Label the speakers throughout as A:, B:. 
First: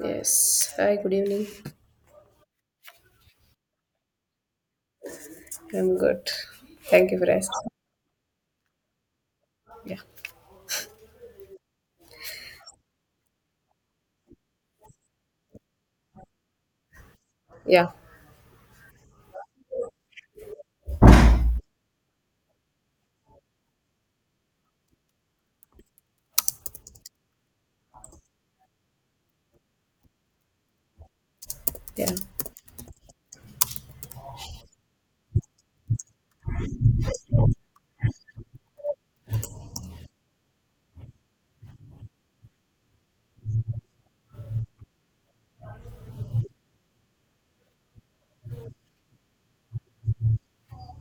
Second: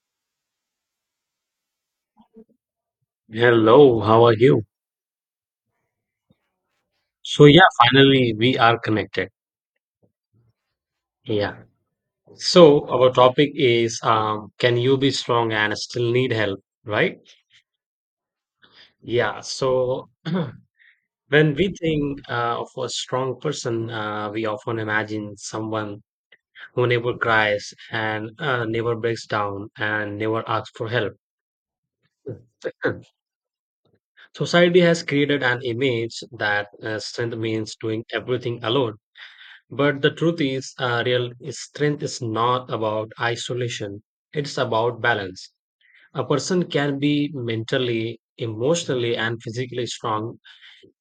A: Yes. Hi, good evening.
B: Hello, how are you?
A: I'm good. Thank you for
B: So yeah,
A: asking.
B: finally we are connected.
A: Yeah.
B: Yeah. So our topic is can you be strong and still need help, right?
A: Yeah.
B: Yeah. So when we think of a strong person, we often imagine someone who never cries and never breaks down and never asks for help.
A: Yeah.
B: Society has created an image that strength means doing everything alone. But the truth is, real strength is not about isolation, it's about balance. A person can be mentally, emotionally, and physically strong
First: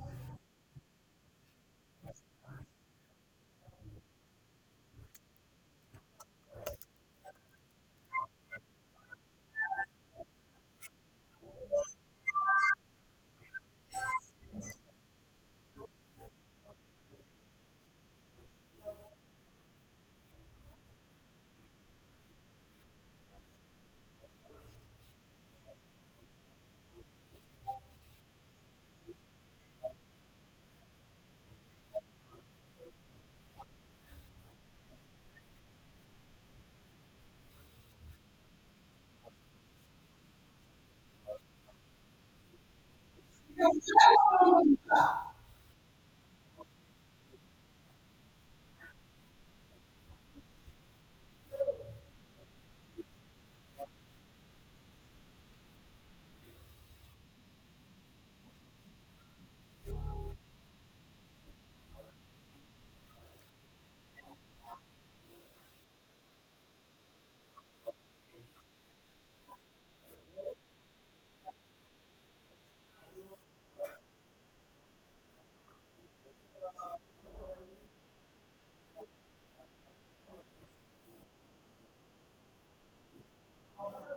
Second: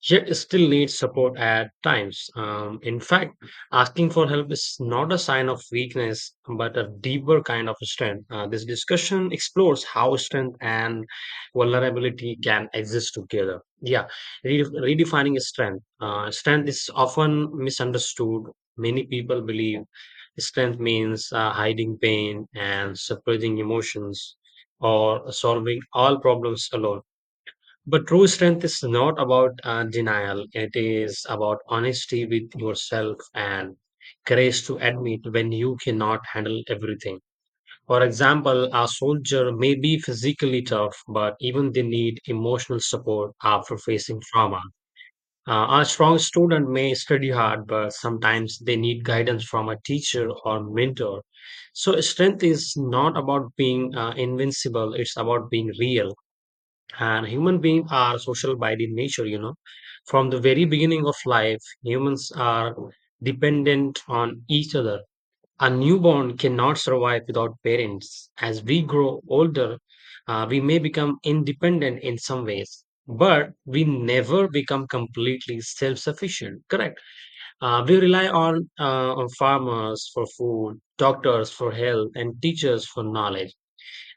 B: yet still needs support at times. In fact, asking for help is not a sign of weakness, but a deeper kind of strength. This discussion explores how strength and vulnerability can exist together. Yeah, redefining strength. Strength is often misunderstood. Many people believe strength means hiding pain and suppressing emotions or solving all problems alone, but true strength is not about denial. It is about honesty with yourself and courage to admit when you cannot handle everything. For example, a soldier may be physically tough, but even they need emotional support after facing trauma. A strong student may study hard, but sometimes they need guidance from a teacher or mentor. So, strength is not about being invincible, it's about being real. And human beings are social by the nature, you know. From the very beginning of life, humans are dependent on each other. A newborn cannot survive without parents. As we grow older, we may become independent in some ways, but we never become completely self sufficient, correct? We rely on, on farmers for food, doctors for health, and teachers for knowledge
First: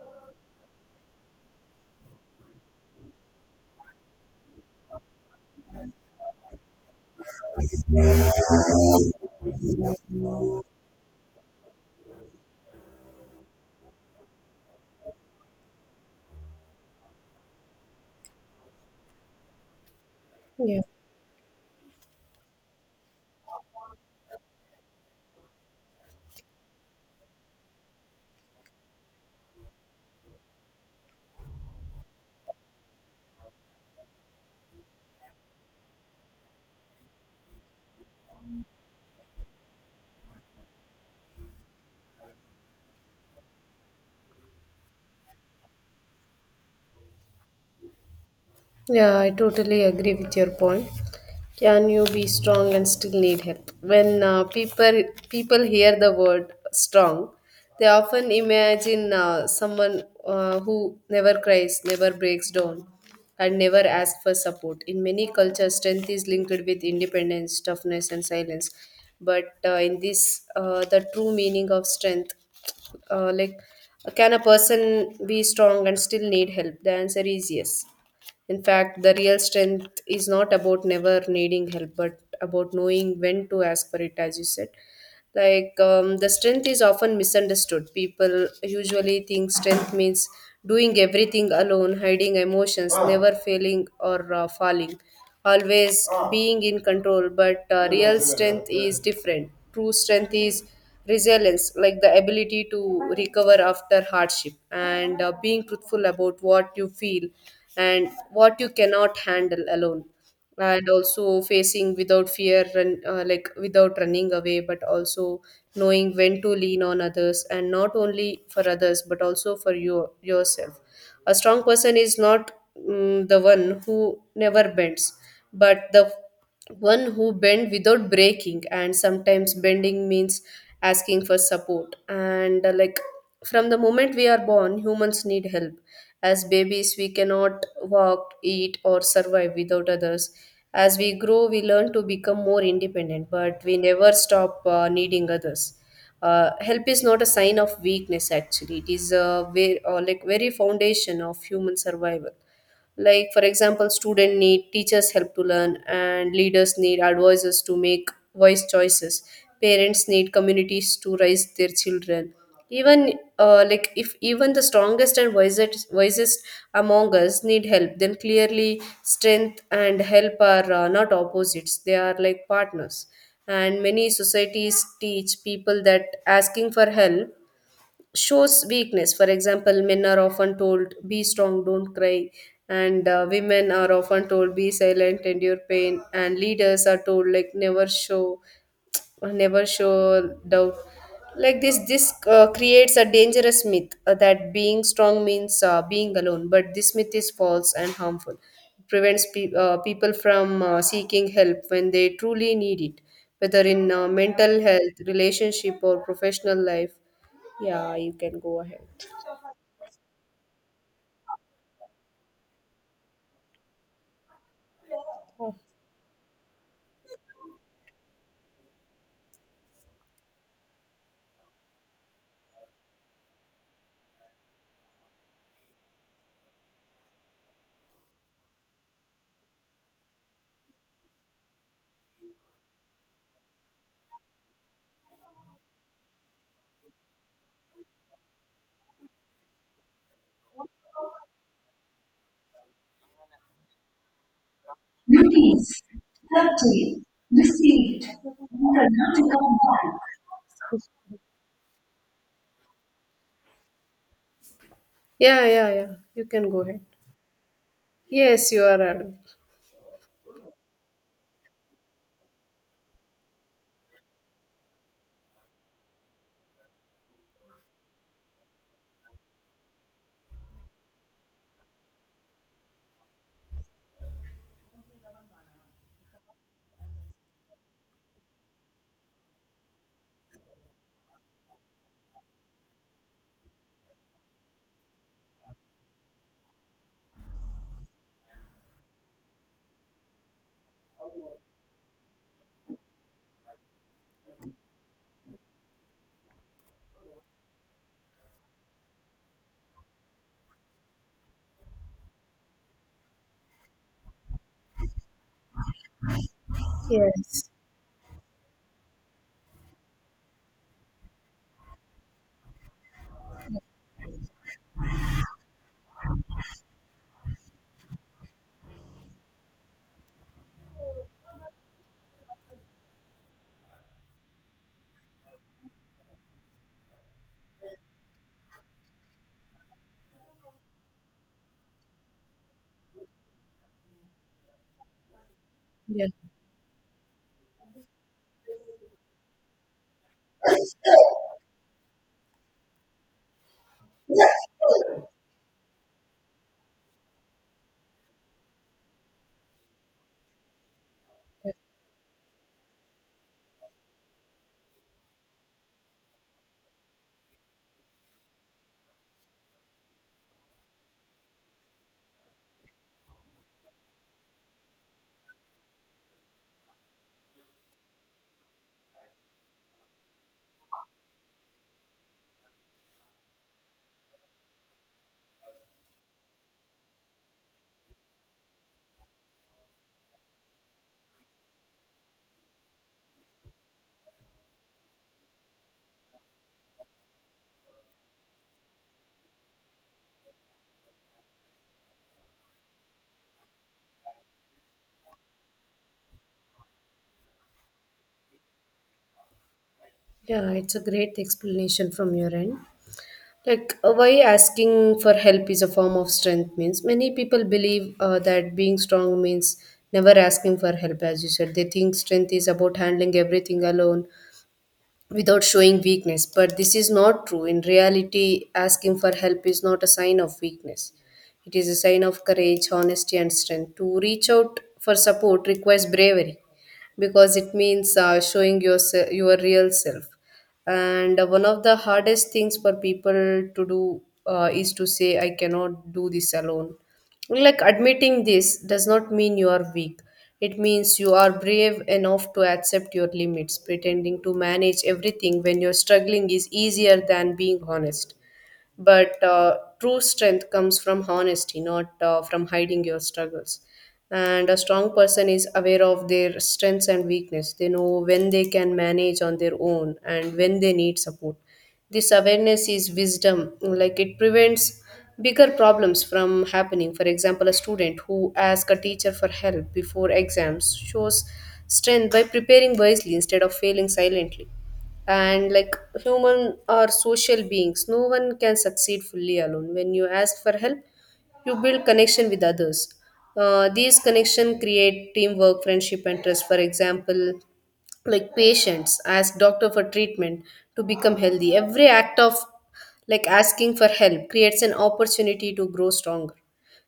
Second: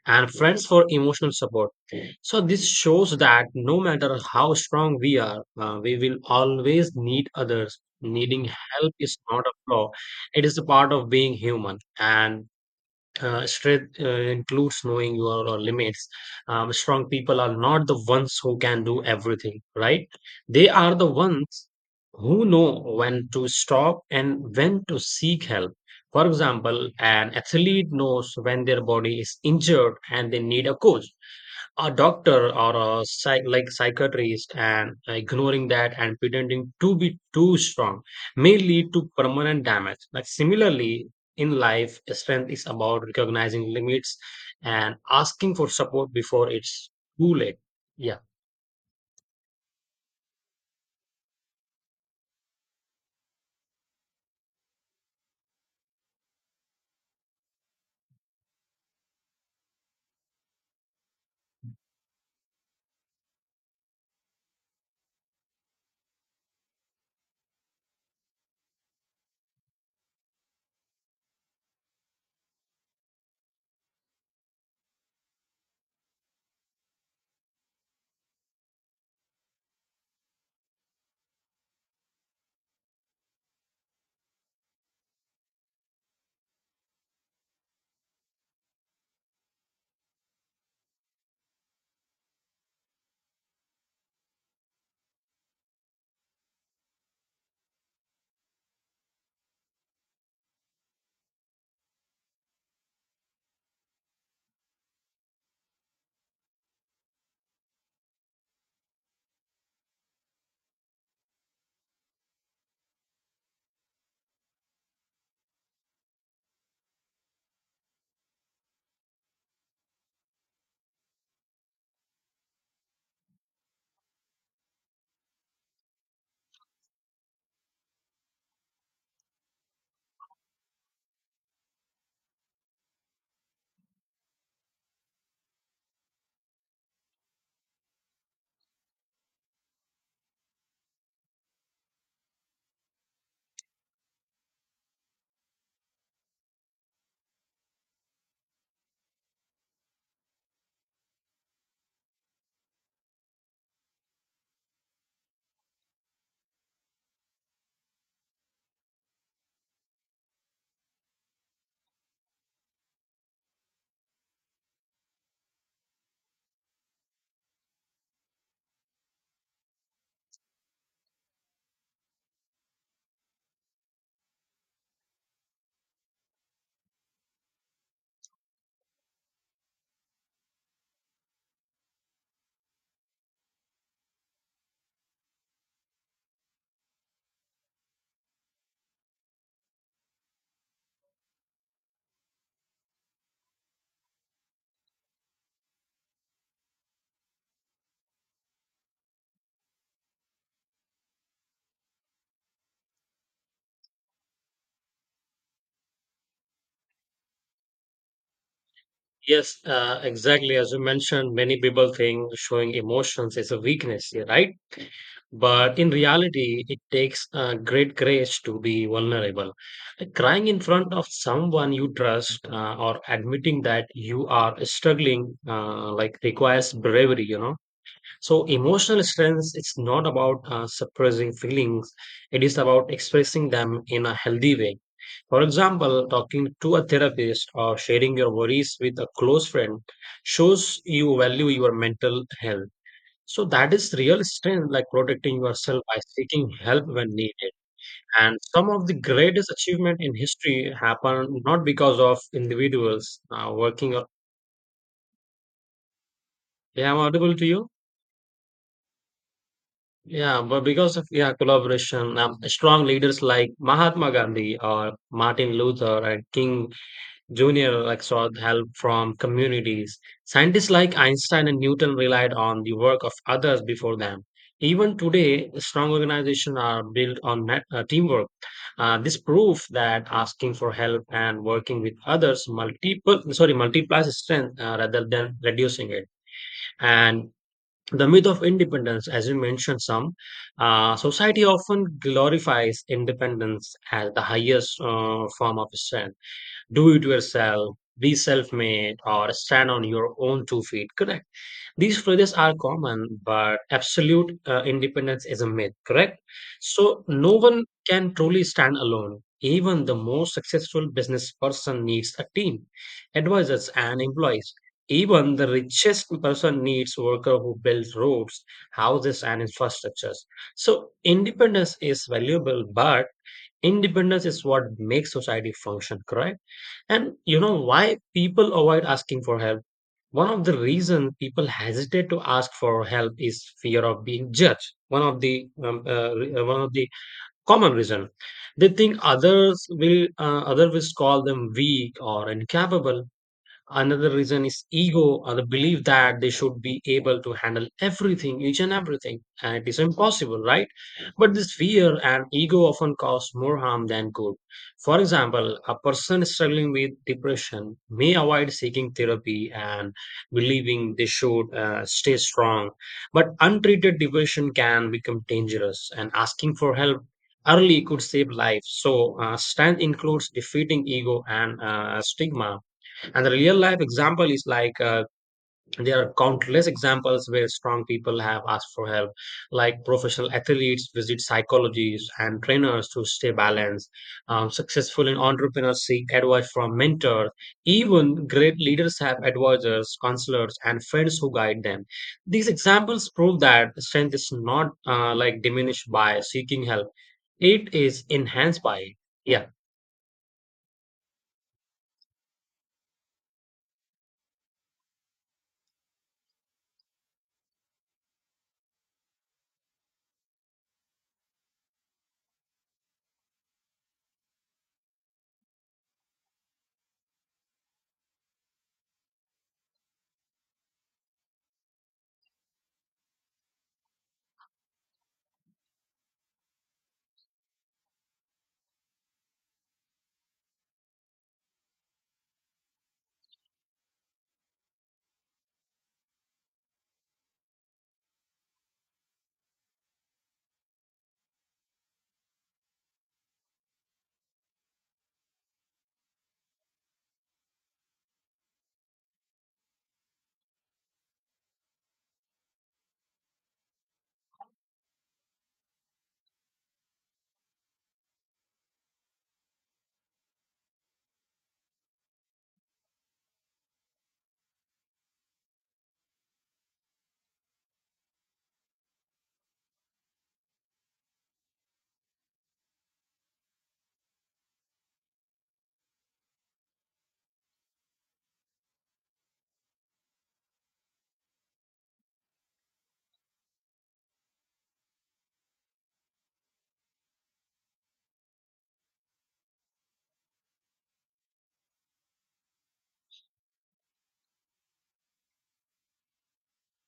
B: and friends for emotional support. So, this shows that no matter how strong we are, we will always need others. Needing help is not a flaw, it is a part of being human. And strength includes knowing your limits. Strong people are not the ones who can do everything, right? They
A: Yeah.
B: are the ones who know when to stop and when to seek help. For example, an athlete knows when their body is injured and they need a coach, a doctor, or a psychiatrist, and ignoring that and pretending to be too strong may lead to permanent damage. Like, similarly, in life, strength is about recognizing limits and asking for support before it's too late. Yeah.
A: Yeah, I totally agree with your point. Can you be strong and still need help? When people hear the word strong, they often imagine someone who never cries, never breaks down, and never asks for support. In many cultures, strength is linked with independence, toughness, and silence. The true meaning of strength, uh, like can a person be strong and still need help? The answer is yes. In fact, the real strength is not about never needing help, but about knowing when to ask for it, as you said. The strength is often misunderstood. People usually think strength means doing everything alone, hiding emotions, never failing or falling, always being in control, but real strength is different. True strength is resilience, like the ability to recover after hardship, and being truthful about what you feel and what you cannot handle alone, and also facing without fear, like without running away, but also knowing when to lean on others, and not only for others but also for you yourself. A strong person is not, the one who never bends, but the one who bend without breaking. And sometimes bending means asking for support. And like From the moment we are born, humans need help. As babies, we cannot walk, eat, or survive without others. As we grow, we learn to become more independent, but we never stop needing others. Help is not a sign of weakness. Actually, it is a very foundation of human survival. Like, for example, student need teachers help to learn, and leaders need advisors to make wise choices, parents need communities to raise their children. Even if even the strongest and wisest among us need help, then clearly strength and help are not opposites. They are like partners. And many societies teach people that asking for help shows weakness. For example, men are often told, be strong, don't cry. And Women are often told, be silent, endure pain. And leaders are told, like, never show doubt. Like this creates a dangerous myth that being strong means being alone. But this myth is false and harmful. It prevents people from seeking help when they truly need it, whether in mental health, relationship, or professional life. Yeah, you can go ahead.
B: Yes, exactly as you mentioned, many people think showing emotions is a weakness, yeah, right. But in reality, it takes a great courage to be vulnerable. Like crying in front of someone you trust or admitting that you are struggling like requires bravery, you know. So emotional strength its not about suppressing feelings. It is about expressing them in a healthy way. For example, talking to a therapist or sharing your worries with a close friend shows you value your mental health, so that is real strength, like protecting yourself
A: Notice,
B: by seeking help
A: update,
B: when needed.
A: received,
B: And some of the
A: Karnataka
B: greatest achievement
A: Bank.
B: in history happen not because of individuals working.
A: Yeah, yeah, yeah. You can go ahead.
B: Yeah, I'm audible to you.
A: Yes, you are.
B: Yeah, but because of yeah collaboration. Strong leaders like Mahatma Gandhi or Martin Luther and King Junior like sought help from communities. Scientists like Einstein and Newton relied on the work of others before them. Even today, strong organizations are built on teamwork. This proves that asking for help and working with others multiple sorry multiplies strength rather than reducing it. And the myth of independence, as you mentioned, some society often glorifies independence as the highest form of strength: do it yourself, be self made, or stand on your own two feet. Correct. These phrases are common, but absolute independence is a myth. Correct. So, no
A: Yes.
B: one can truly stand alone. Even the most successful business person needs a team, advisors, and employees. Even the richest person needs worker who builds roads, houses, and infrastructures. So independence is valuable, but independence is what makes society function, correct? And you know why people avoid asking for help? One of the reason people hesitate to ask for help is fear of being judged. One of the
A: Yeah.
B: one of the common reason, they think others will call them weak or incapable. Another reason is ego, or the belief that they should be able to handle everything, each and everything. And it is impossible, right? But this fear and ego often cause more harm than good. For example, a person struggling with depression may avoid seeking therapy and believing they should stay strong. But untreated depression can become dangerous, and asking for help early could save lives. So, stand includes defeating ego and stigma. And the real life example is there are countless examples where strong people have asked for help, like professional athletes visit psychologists and trainers to stay balanced. Successful in entrepreneurs seek advice from mentors. Even great leaders have advisors, counselors, and friends who guide them. These examples prove that strength is not like diminished by seeking help; it is enhanced by it. Yeah.
A: Yeah, it's a great explanation from your end. Like, why asking for help is a form of strength means many people believe that being strong means never asking for help, as you said. They think strength is about handling everything alone without showing weakness. But this is not true. In reality, asking for help is not a sign of weakness, it is a sign of courage, honesty, and strength. To reach out for support requires bravery because it means your real self. And One of the hardest things for people to do is to say, I cannot do this alone. Like, admitting this does not mean you are weak. It means you are brave enough to accept your limits. Pretending to manage everything when you're struggling is easier than being honest. But true strength comes from honesty, not from hiding your struggles. And a strong person is aware of their strengths and weakness. They know when they can manage on their own and when they need support. This awareness is wisdom, like it prevents bigger problems from happening. For example, a student who asks a teacher for help before exams shows strength by preparing wisely instead of failing silently. And like, human are social beings, no one can succeed fully alone. When you ask for help, you build connection with others. These connection create teamwork, friendship, and trust. For example, like patients ask doctor for treatment to become healthy. Every act of like asking for help creates an opportunity to grow stronger.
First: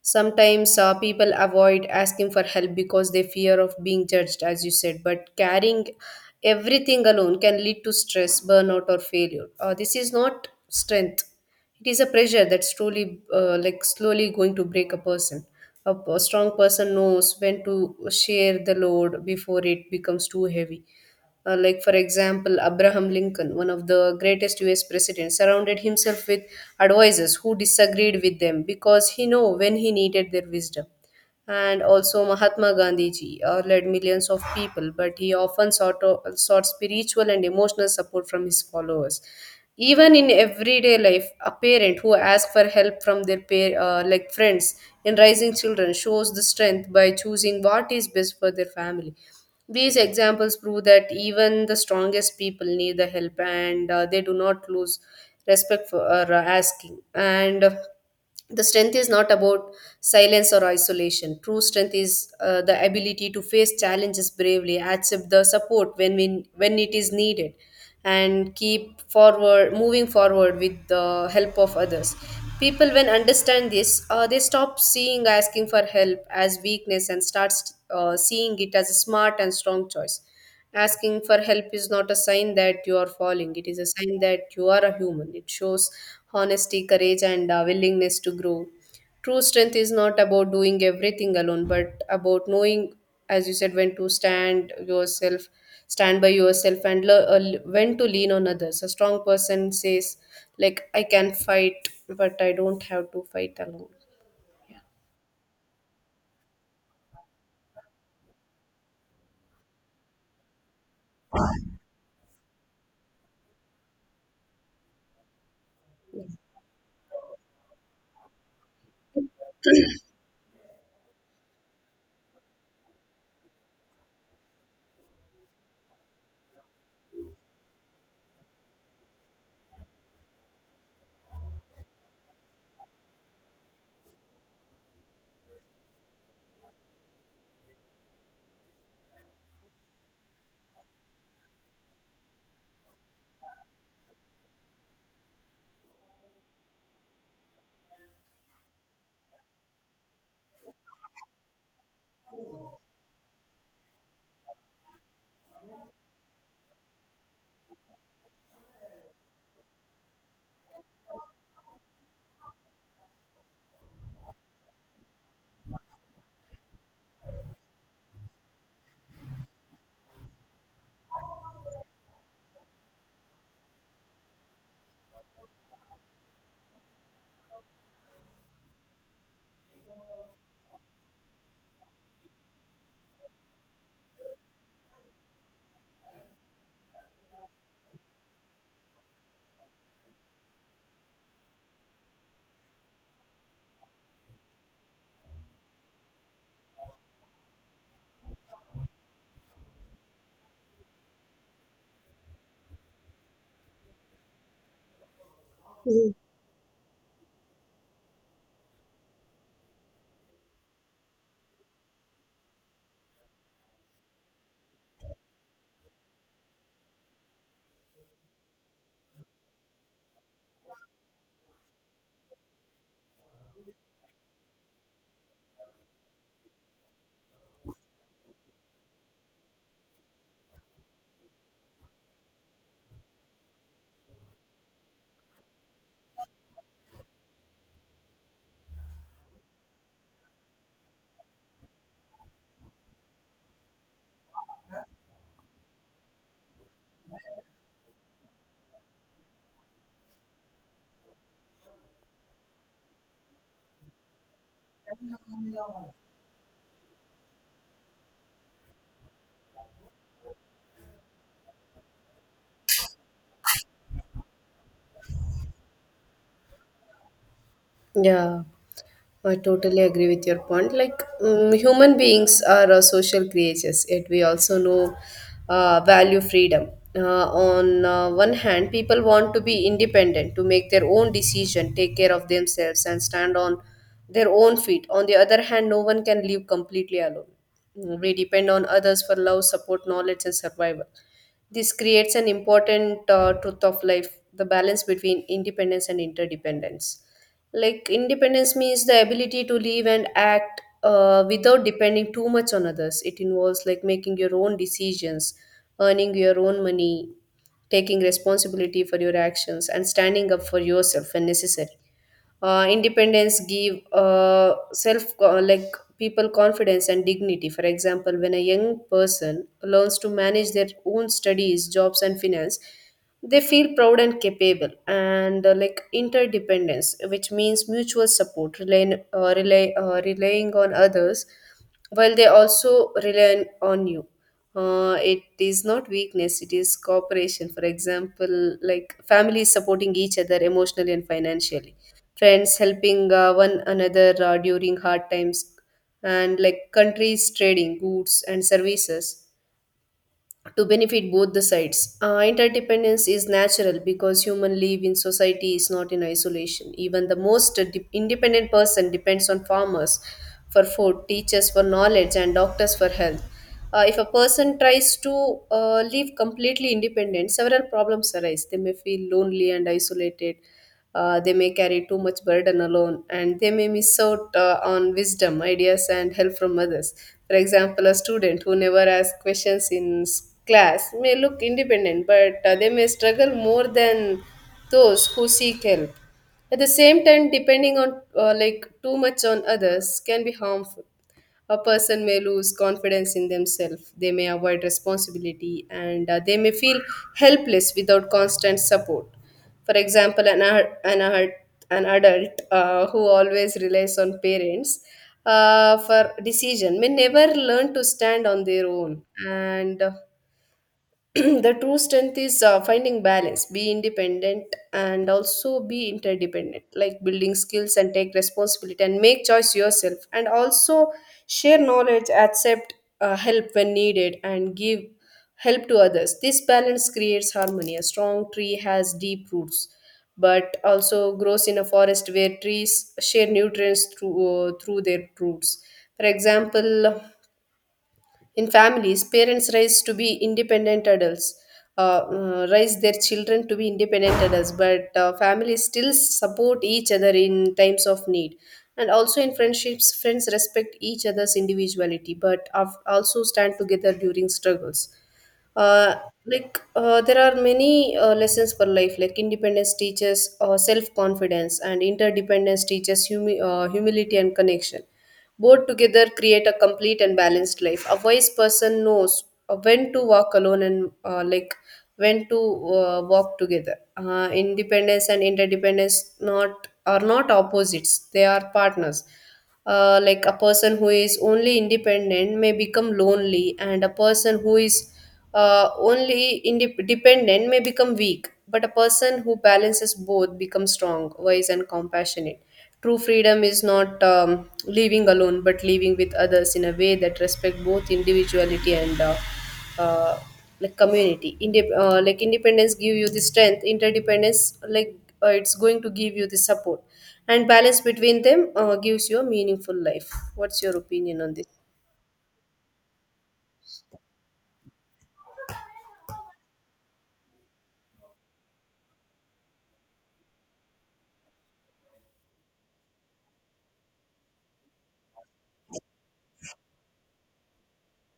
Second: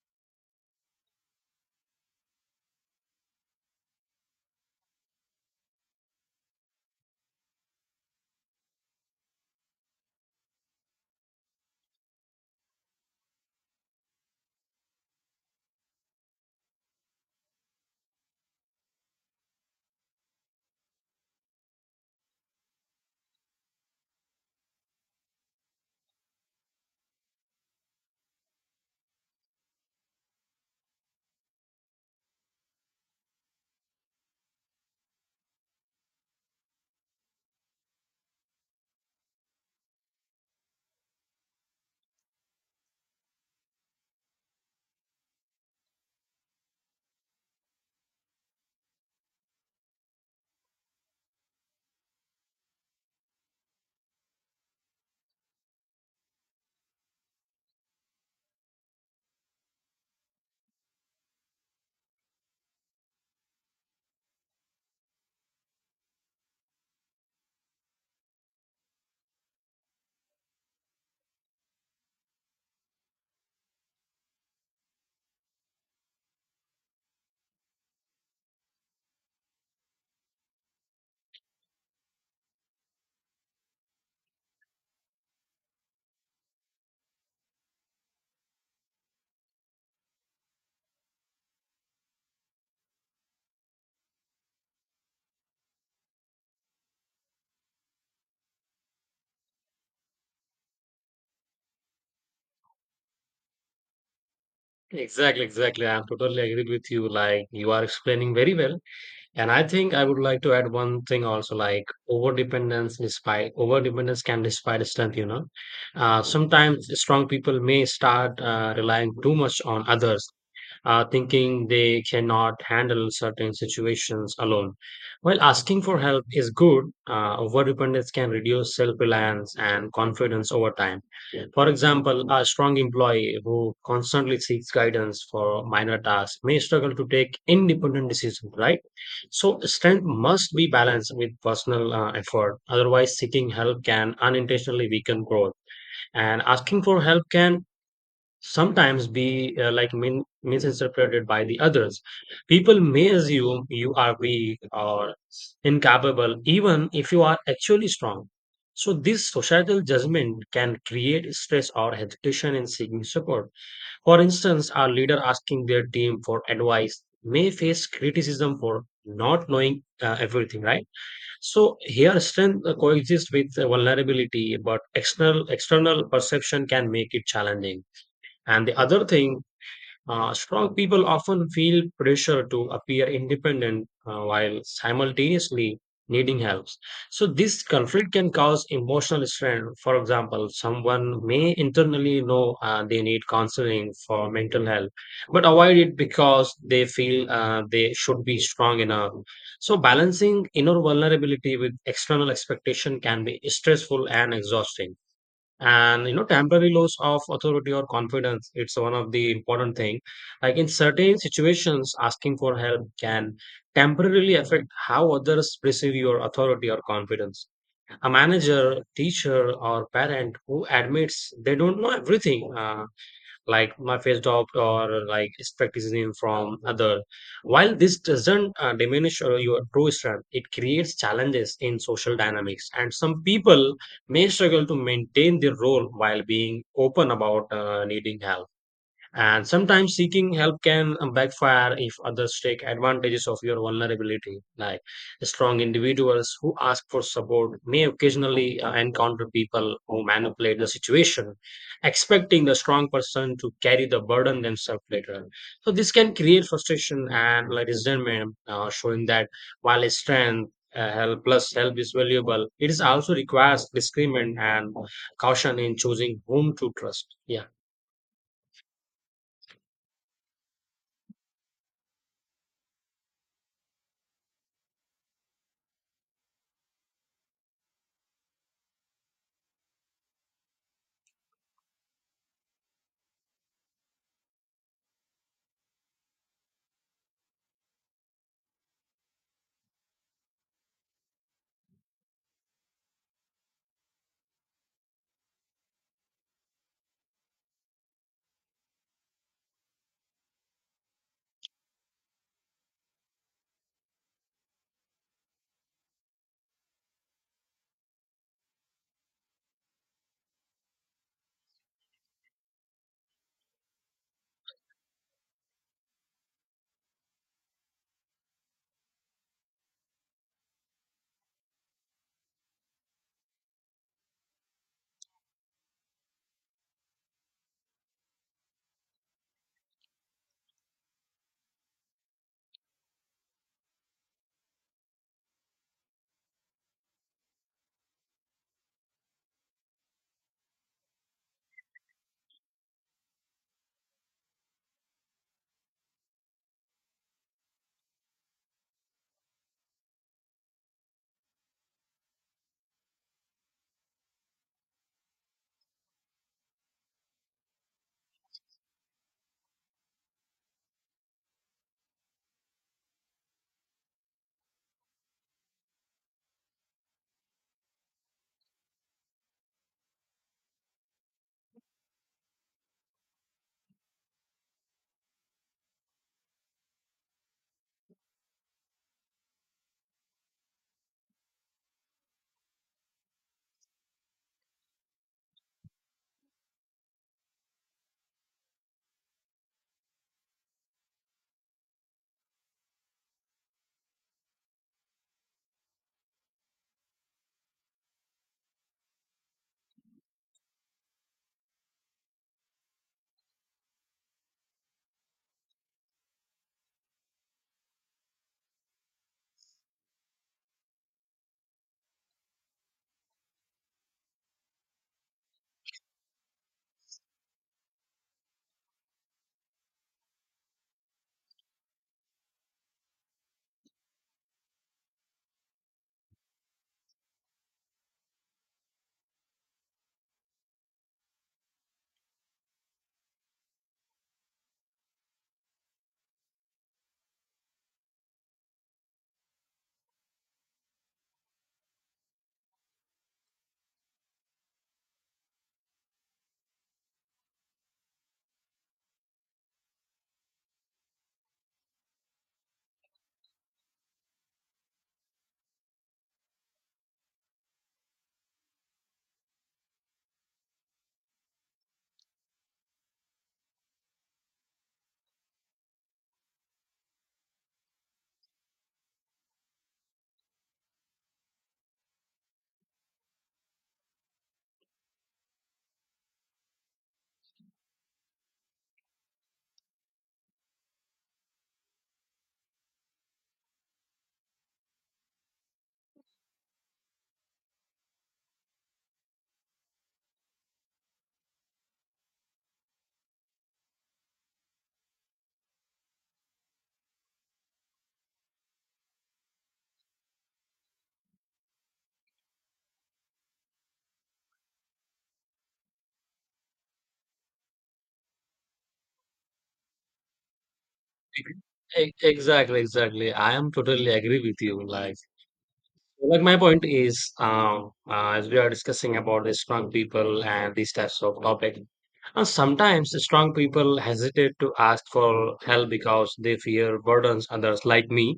A: Sometimes people avoid asking for help because they fear of being judged, as you said, but carrying everything alone can lead to stress, burnout, or failure. This is not strength, it is a pressure that's truly slowly going to break a person. A strong person knows when to share the load before it becomes too heavy. Like, for example, Abraham Lincoln, one of the greatest US presidents, surrounded himself with advisors who disagreed with them because he knew when he needed their wisdom. And also Mahatma Gandhi ji led millions of people, but he often sought spiritual and emotional support from his followers. Even in everyday life, a parent who asks for help from their pair, like friends in raising children shows the strength by choosing what is best for their family. These examples prove that even the strongest people need the help, and they do not lose respect for asking. And the strength is not about silence or isolation. True strength is the ability to face challenges bravely, accept the support when it is needed, and keep forward moving forward with the help of others. People when understand this they stop seeing asking for help as weakness and starts seeing it as a smart and strong choice. Asking for help is not a sign that you are falling, it is a sign that you are a human. It shows honesty, courage, and a willingness to grow. True strength is not about doing everything alone, but about knowing, as you said, when to stand yourself, stand by yourself, and when to lean on others. A strong person says, like, I can fight, but I don't have to fight alone.
B: Exactly, exactly. I'm totally agreed with you. Like you are explaining very well. And I think I would like to add one thing also, like overdependence despite overdependence can despite strength, you know. Sometimes strong people may start relying too much on others, thinking they cannot handle certain situations alone. While asking for help is good, overdependence can reduce self reliance and confidence over time. For example, a strong employee who constantly seeks guidance for minor tasks may struggle to take independent decisions, right? So, strength must be balanced with personal effort. Otherwise, seeking help can unintentionally weaken growth. And asking for help can sometimes be misinterpreted by the others. People may assume you are weak or incapable even if you are actually strong. So this societal judgment can create stress or hesitation in seeking support. For instance, a leader asking their team for advice may face criticism for not knowing everything, right? So here strength coexists with vulnerability, but external perception can make it challenging. And the other thing, strong people often feel pressure to appear independent while simultaneously needing help. So, this conflict can cause emotional strain. For example, someone may internally know they need counseling for mental health, but avoid it because they feel they should be strong enough. So, balancing inner vulnerability with external expectation can be stressful and exhausting. And you know, temporary loss of authority or confidence, it's one of the important thing. Like in certain situations, asking for help can temporarily affect how others perceive your authority or confidence. A manager, teacher, or parent who admits they don't know everything like my face off or like skepticism from other. While this doesn't diminish your true strength, it creates challenges in social dynamics, and some people may struggle to maintain their role while being open about needing help. And sometimes seeking help can backfire if others take advantages of your vulnerability. Like strong individuals who ask for support may occasionally encounter people who manipulate the situation, expecting the strong person to carry the burden themselves later. So this can create frustration and like resentment, showing that while strength, help is valuable, it is also requires discernment and caution in choosing whom to trust. Yeah.
A: Yeah. I totally agree with your point. Like, human beings are social creatures, yet we also know value freedom. On one hand, people want to be independent, to make their own decision, take care of themselves, and stand on their own feet. On the other hand, no one can live completely alone. We depend on others for love, support, knowledge, and survival. This creates an important truth of life, the balance between independence and interdependence. Like, independence means the ability to live and act without depending too much on others. It involves like making your own decisions, earning your own money, taking responsibility for your actions, and standing up for yourself when necessary. Independence give self co- like people confidence and dignity. For example, when a young person learns to manage their own studies, jobs, and finance, they feel proud and capable. And interdependence, which means mutual support, relying on others while they also rely on you. It is not weakness, it is cooperation. For example, like families supporting each other emotionally and financially, friends helping one another during hard times, and like countries trading goods and services to benefit both the sides. Interdependence is natural because human live in society is not in isolation. Even the most independent person depends on farmers for food, teachers for knowledge, and doctors for health. If a person tries to live completely independent, several problems arise. They may feel lonely and isolated. They may carry too much burden alone, and they may miss out on wisdom, ideas, and help from others. For example, a student who never asks questions in class may look independent, but they may struggle more than those who seek help. At the same time, depending on too much on others can be harmful. A person may lose confidence in themselves, they may avoid responsibility, and they may feel helpless without constant support. For example, an adult who always relies on parents for decision may never learn to stand on their own. And The true strength is finding balance, be independent and also be interdependent, like building skills and take responsibility and make choice yourself, and also share knowledge, accept help when needed, and give help to others. This balance creates harmony. A strong tree has deep roots, but also grows in a forest where trees share nutrients through their roots. For example, in families, parents raise their children to be independent adults, but families still support each other in times of need. And also in friendships, friends respect each other's individuality, but also stand together during struggles. uh, there are many lessons for life. Like, independence teaches self-confidence, and interdependence teaches humility and connection. Both together create a complete and balanced life. A wise person knows when to walk alone and like when to walk together. Independence and interdependence not are not opposites, they are partners. Like, a person who is only independent may become lonely, and a person who is only indep dependent may become weak. But a person who balances both becomes strong, wise, and compassionate. True freedom is not living alone, but living with others in a way that respect both individuality and uh, like community. Like, independence give you the strength. Interdependence, it's going to give you the support, and balance between them gives you a meaningful life. What's your opinion on this?
B: E Exactly, exactly. I am totally agree with you. Like my point is, as we are discussing about the strong people and these types of topic, sometimes the strong people hesitate to ask for help because they fear burdens others like me.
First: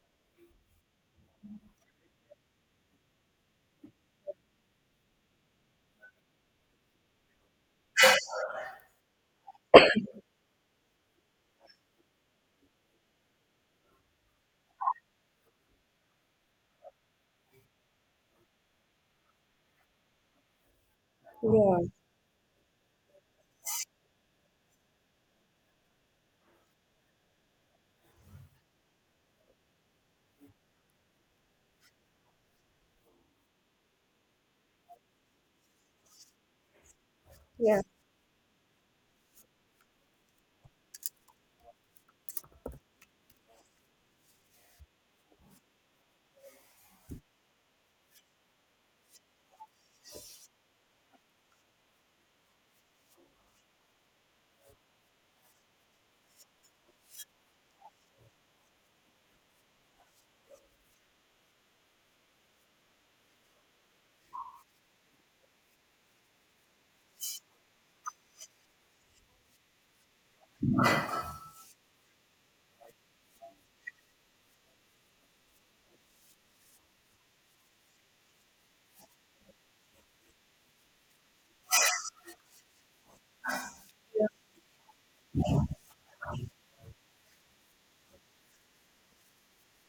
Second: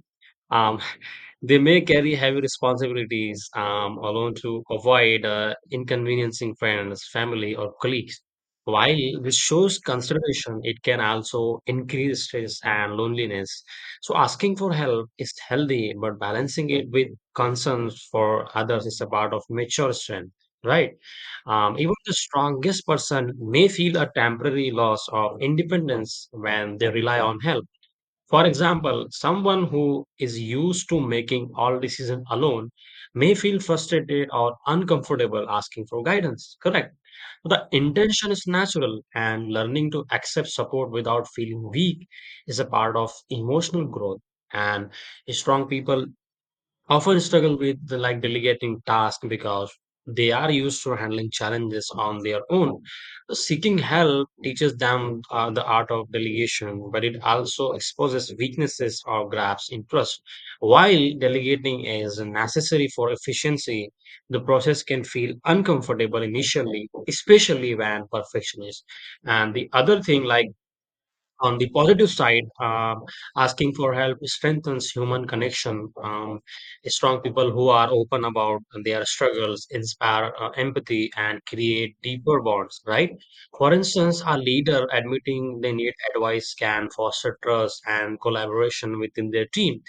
B: Um, they may carry heavy responsibilities alone to avoid inconveniencing friends, family, or colleagues. While this shows consideration, it can also increase stress and loneliness. So, asking for help is healthy, but balancing it with concerns for others is a part of mature strength, right? Um,
A: Yeah.
B: even the strongest person may feel a temporary loss of independence when they rely on help. For example, someone who is used to making all decisions alone may feel frustrated or uncomfortable asking for guidance. Correct. The intention is natural, and learning to accept support without feeling weak is a part of emotional growth. And strong people often struggle with the, like delegating tasks because they are used to handling challenges on their own. Seeking help teaches them the art of delegation, but it also exposes weaknesses or grabs interest. While delegating is necessary for efficiency, the process can feel uncomfortable initially, especially when perfectionist. And the other thing, like on the positive side, asking for help strengthens human connection. Strong people who are open about their struggles inspire empathy and create deeper bonds, right? For instance, a leader admitting they need advice can foster trust and collaboration within their team.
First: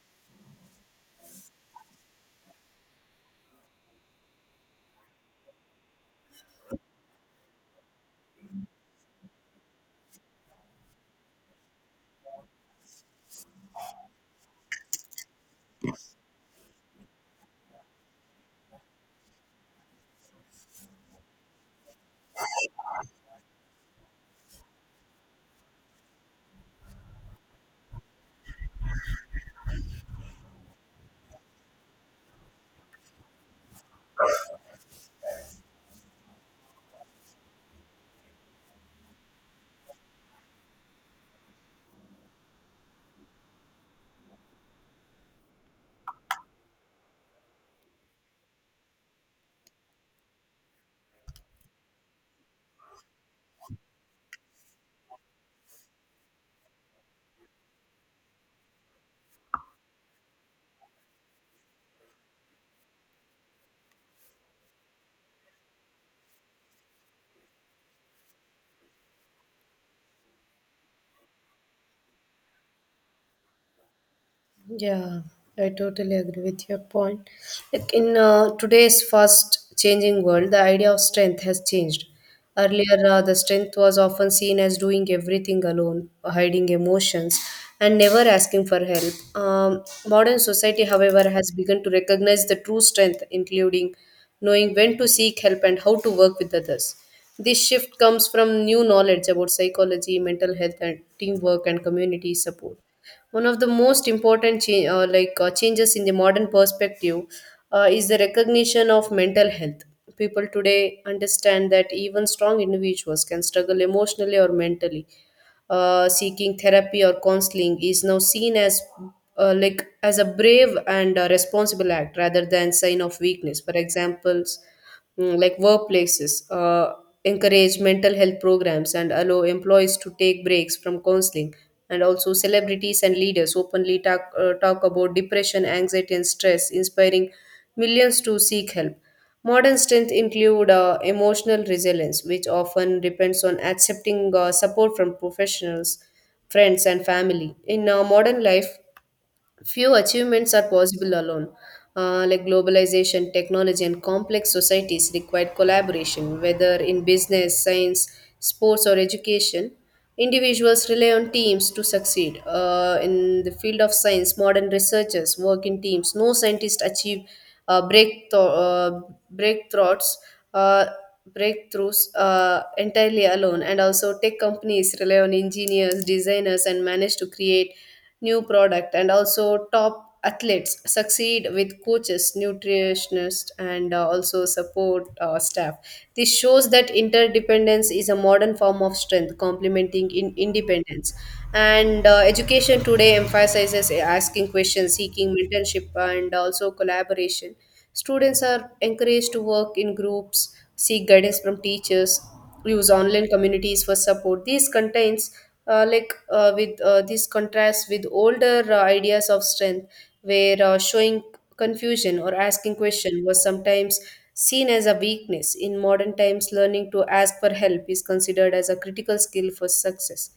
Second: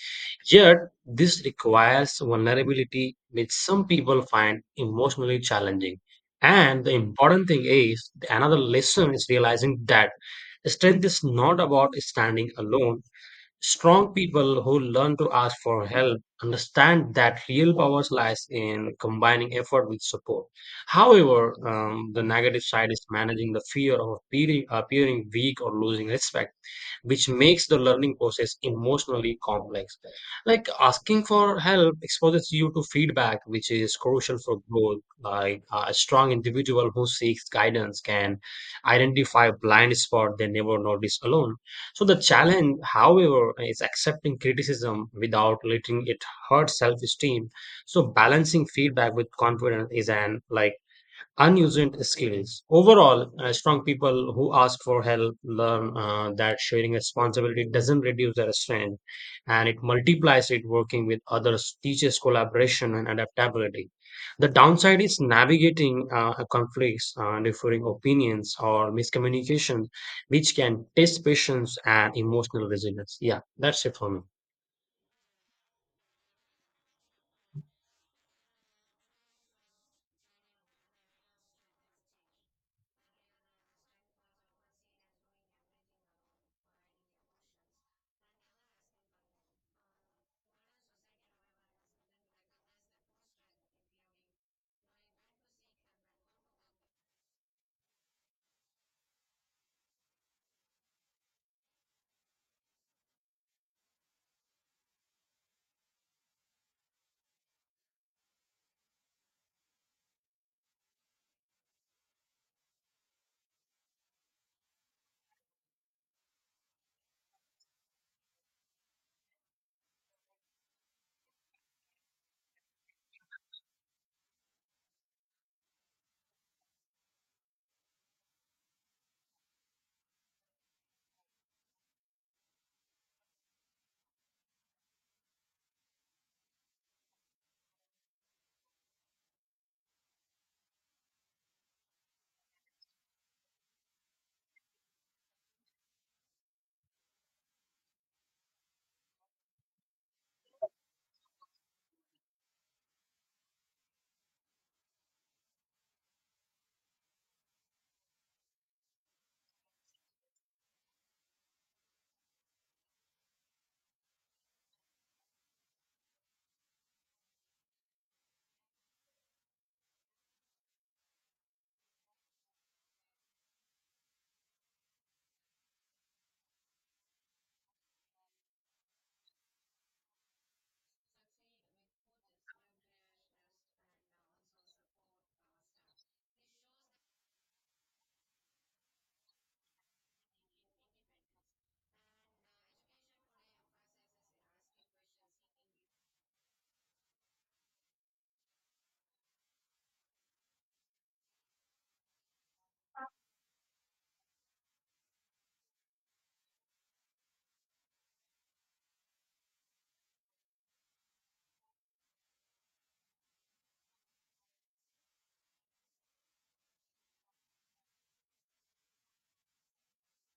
B: Yet, this requires vulnerability, which some people find emotionally challenging. And the important thing is, another lesson is realizing that strength is not about standing alone. Strong people who learn to ask for help understand that real power lies in combining effort with support. However, the negative side is managing the fear of appearing weak or losing respect, which makes the learning process emotionally complex. Like asking for help exposes you to feedback, which is crucial for growth. Like a strong individual who seeks guidance can identify blind spot they never notice alone. So the challenge, however, is accepting criticism without letting it hurt self-esteem. So balancing feedback with confidence is an like unused skills. Overall, strong people who ask for help learn that sharing responsibility doesn't reduce their strength and it multiplies it working with others, teaches collaboration and adaptability. The downside is navigating conflicts, differing opinions, or miscommunication, which can test patience and emotional resilience. Yeah, that's it for me.
A: Yeah, I totally agree with your point. Like, in today's fast changing world, the idea of strength has changed. Earlier, the strength was often seen as doing everything alone, hiding emotions, and never asking for help. Modern society, however, has begun to recognize the true strength, including knowing when to seek help and how to work with others. This shift comes from new knowledge about psychology, mental health, and teamwork and community support. One of the most important changes in the modern perspective is the recognition of mental health. People today understand that even strong individuals can struggle emotionally or mentally. Seeking therapy or counseling is now seen as as a brave and responsible act rather than sign of weakness. For examples, like, workplaces encourage mental health programs and allow employees to take breaks from counseling. And also, celebrities and leaders openly talk about depression, anxiety and stress, inspiring millions to seek help. Modern strength include emotional resilience, which often depends on accepting support from professionals, friends, and family. In modern life, few achievements are possible alone. Like, globalization, technology, and complex societies require collaboration, whether in business, science, sports, or education. Individuals rely on teams to succeed. In the field of science, modern researchers work in teams. No scientist achieve uh, breakthrough, uh, breakthroughs, uh, breakthroughs entirely alone. And also, tech companies rely on engineers, designers, and manage to create new product. And also, top athletes succeed with coaches, nutritionists, and also support staff. This shows that interdependence is a modern form of strength, complementing in independence. And education today emphasizes asking questions, seeking mentorship, and also collaboration. Students are encouraged to work in groups, seek guidance from teachers, use online communities for support. These contains like with This contrast with older ideas of strength, where showing confusion or asking question was sometimes seen as a weakness. In modern times, learning to ask for help is considered as a critical skill for success.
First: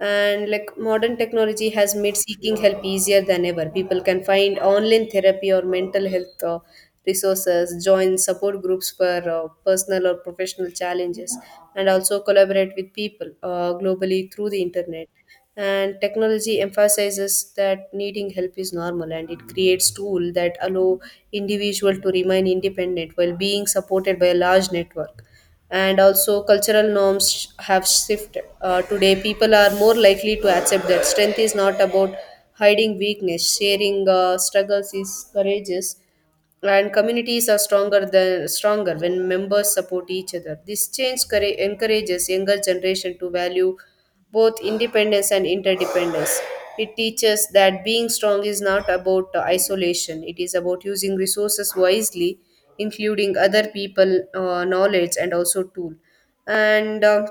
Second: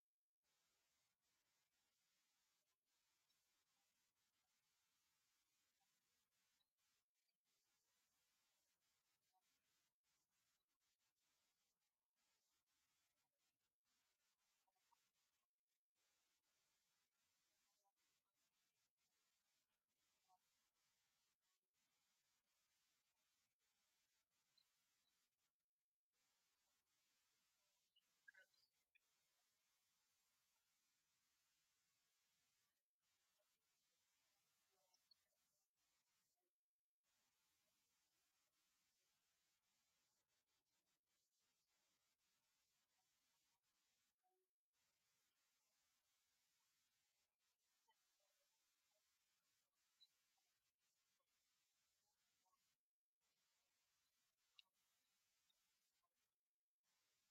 A: And like, modern technology has made seeking help easier than ever. People can find online therapy or mental health resources, join support groups for personal or professional challenges, and also collaborate with people globally through the internet. And technology emphasizes that needing help is normal, and it creates tools that allow individual to remain independent while being supported by a large network. And also, cultural norms have shifted. Today, people are more likely to accept that strength is not about hiding weakness, sharing struggles is courageous, and communities are stronger when members support each other. This change encourages younger generation to value both independence and interdependence. It teaches that being strong is not about isolation, it is about using resources wisely, including other people knowledge and also tool. And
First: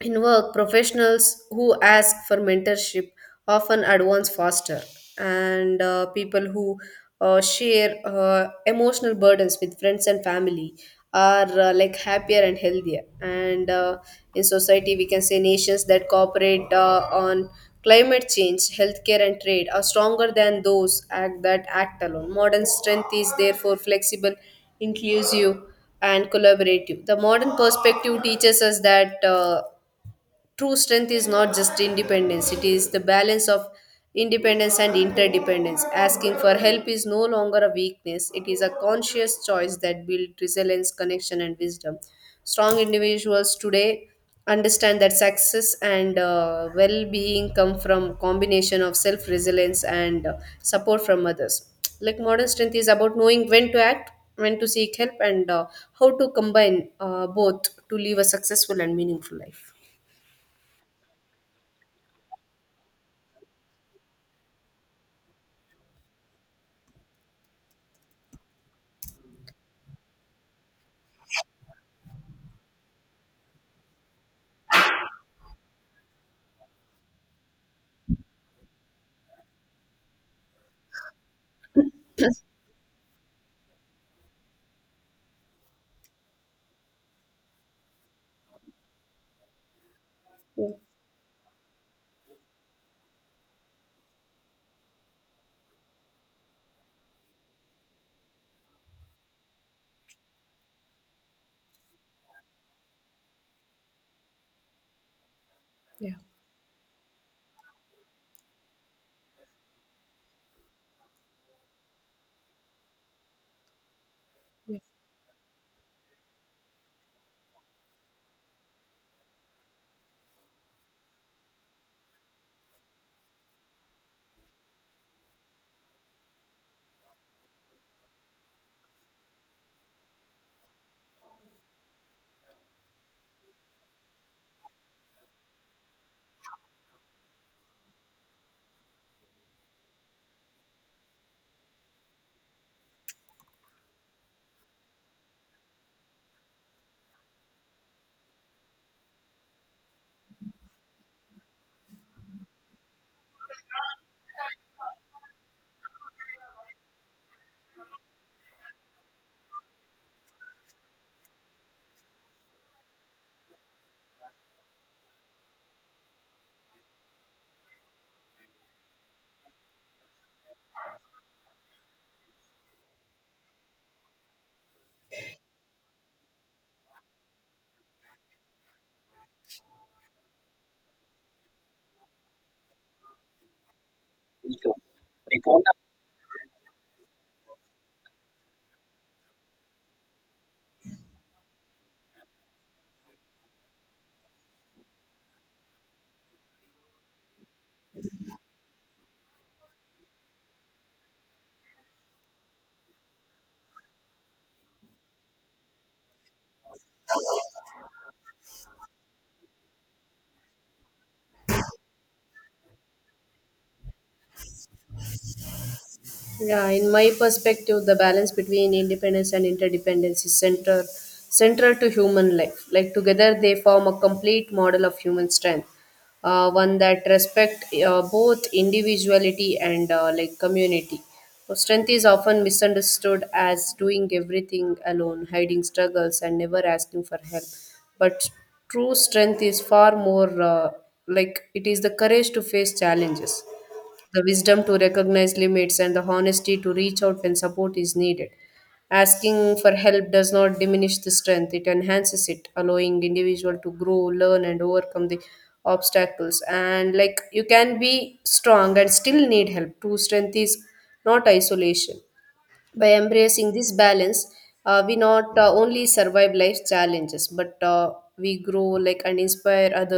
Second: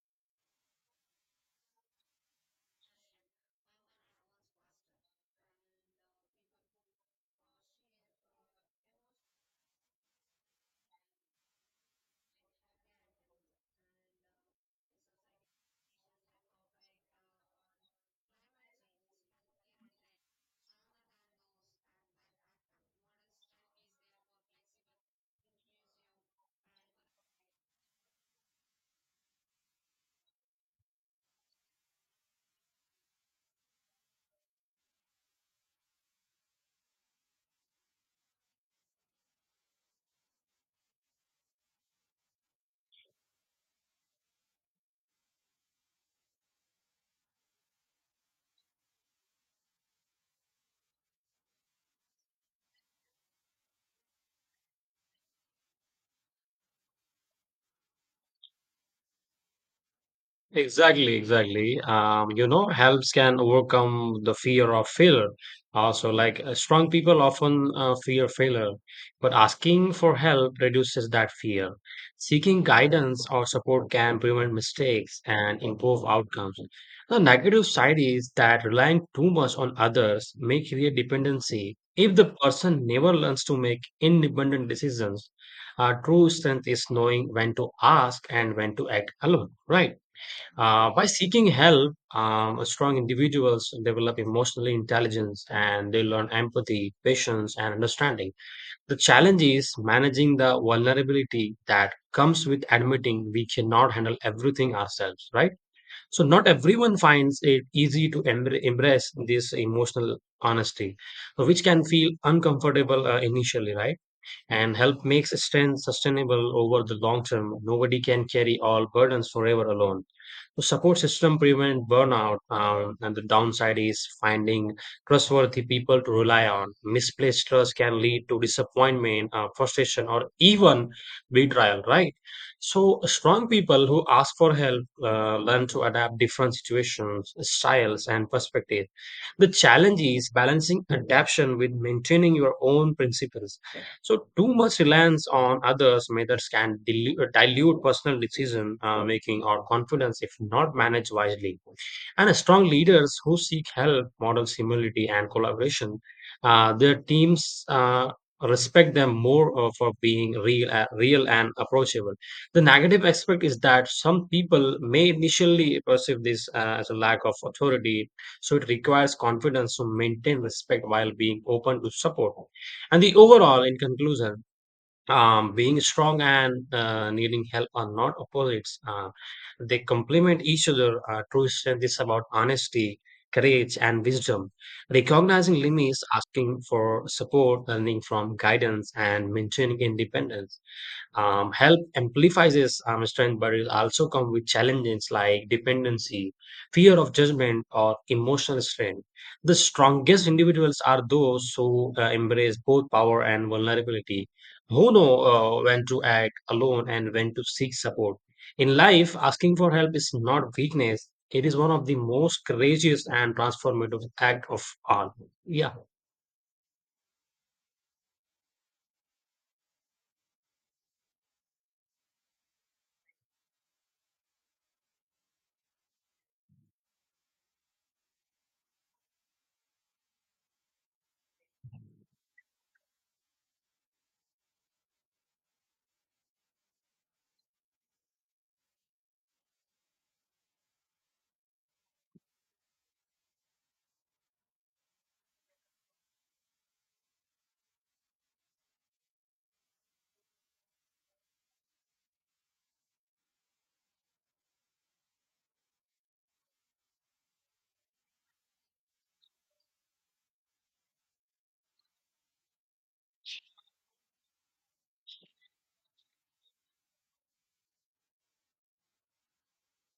A: in work, professionals who ask for mentorship often advance faster, and people who share emotional burdens with friends and family are like happier and healthier. And in society, we can say nations that cooperate on climate change, healthcare, and trade are stronger than those act that act alone. Modern strength is therefore flexible, inclusive and collaborative. The modern perspective teaches us that. True strength is not just independence, it is the balance of independence and interdependence. Asking for help is no longer a weakness, it is a conscious choice that builds resilience, connection, and wisdom. Strong individuals today understand that success and well-being come from combination of self-resilience and support from others. Like, modern strength is about knowing when to act, when to seek help, and how to combine both to live a successful and meaningful life.
B: Exactly, exactly. Helps can overcome the fear of failure. Also, like strong people often fear failure, but asking for help reduces that fear. Seeking guidance or support can prevent mistakes and improve outcomes. The negative side is that relying too much on others may create dependency. If the person never learns to make independent decisions, true strength is knowing when to ask and when to act alone, right? By seeking help, strong individuals develop emotional intelligence and they learn empathy, patience, and understanding. The challenge is managing the vulnerability that comes with admitting we cannot handle everything ourselves, right? So, not everyone finds it easy to embrace this emotional honesty, which can feel uncomfortable initially, right? And help makes strength sustainable over the long term. Nobody can carry all burdens forever alone. The support system prevent burnout, and the downside is finding trustworthy people to rely on. Misplaced trust can lead to disappointment, frustration, or even betrayal. Right. So strong people who ask for help learn to adapt different situations, styles, and perspectives. The challenge is balancing adaptation with maintaining your own principles. So too much reliance on others' methods can dilute personal decision making or confidence if not managed wisely. And strong leaders who seek help, model humility, and collaboration, their teams respect them more for being real, real and approachable. The negative aspect is that some people may initially perceive this as a lack of authority, so it requires confidence to maintain respect while being open to support. And the overall, in conclusion, being strong and needing help are not opposites. They complement each other. True strength is about honesty, courage, and wisdom. Recognizing limits, asking for support, learning from guidance, and maintaining independence help amplifies his strength, but it also comes with challenges like dependency, fear of judgment, or emotional strength. The strongest individuals are those who embrace both power and vulnerability, who know when to act alone and when to seek support. In life, asking for help is not weakness. It is one of the most courageous and transformative act of all. Yeah.
A: Yeah, in my perspective, the balance between independence and interdependence is central to human life. Like, together, they form a complete model of human strength, one that respect both individuality and like community. So strength is often misunderstood as doing everything alone, hiding struggles, and never asking for help. But true strength is far more. Like, it is the courage to face challenges, the wisdom to recognize limits, and the honesty to reach out when support is needed. Asking for help does not diminish the strength, it enhances it, allowing individual to grow, learn and overcome the obstacles. And like, you can be strong and still need help. True strength is not isolation. By embracing this balance, we not only survive life's challenges, but we grow like and inspire others.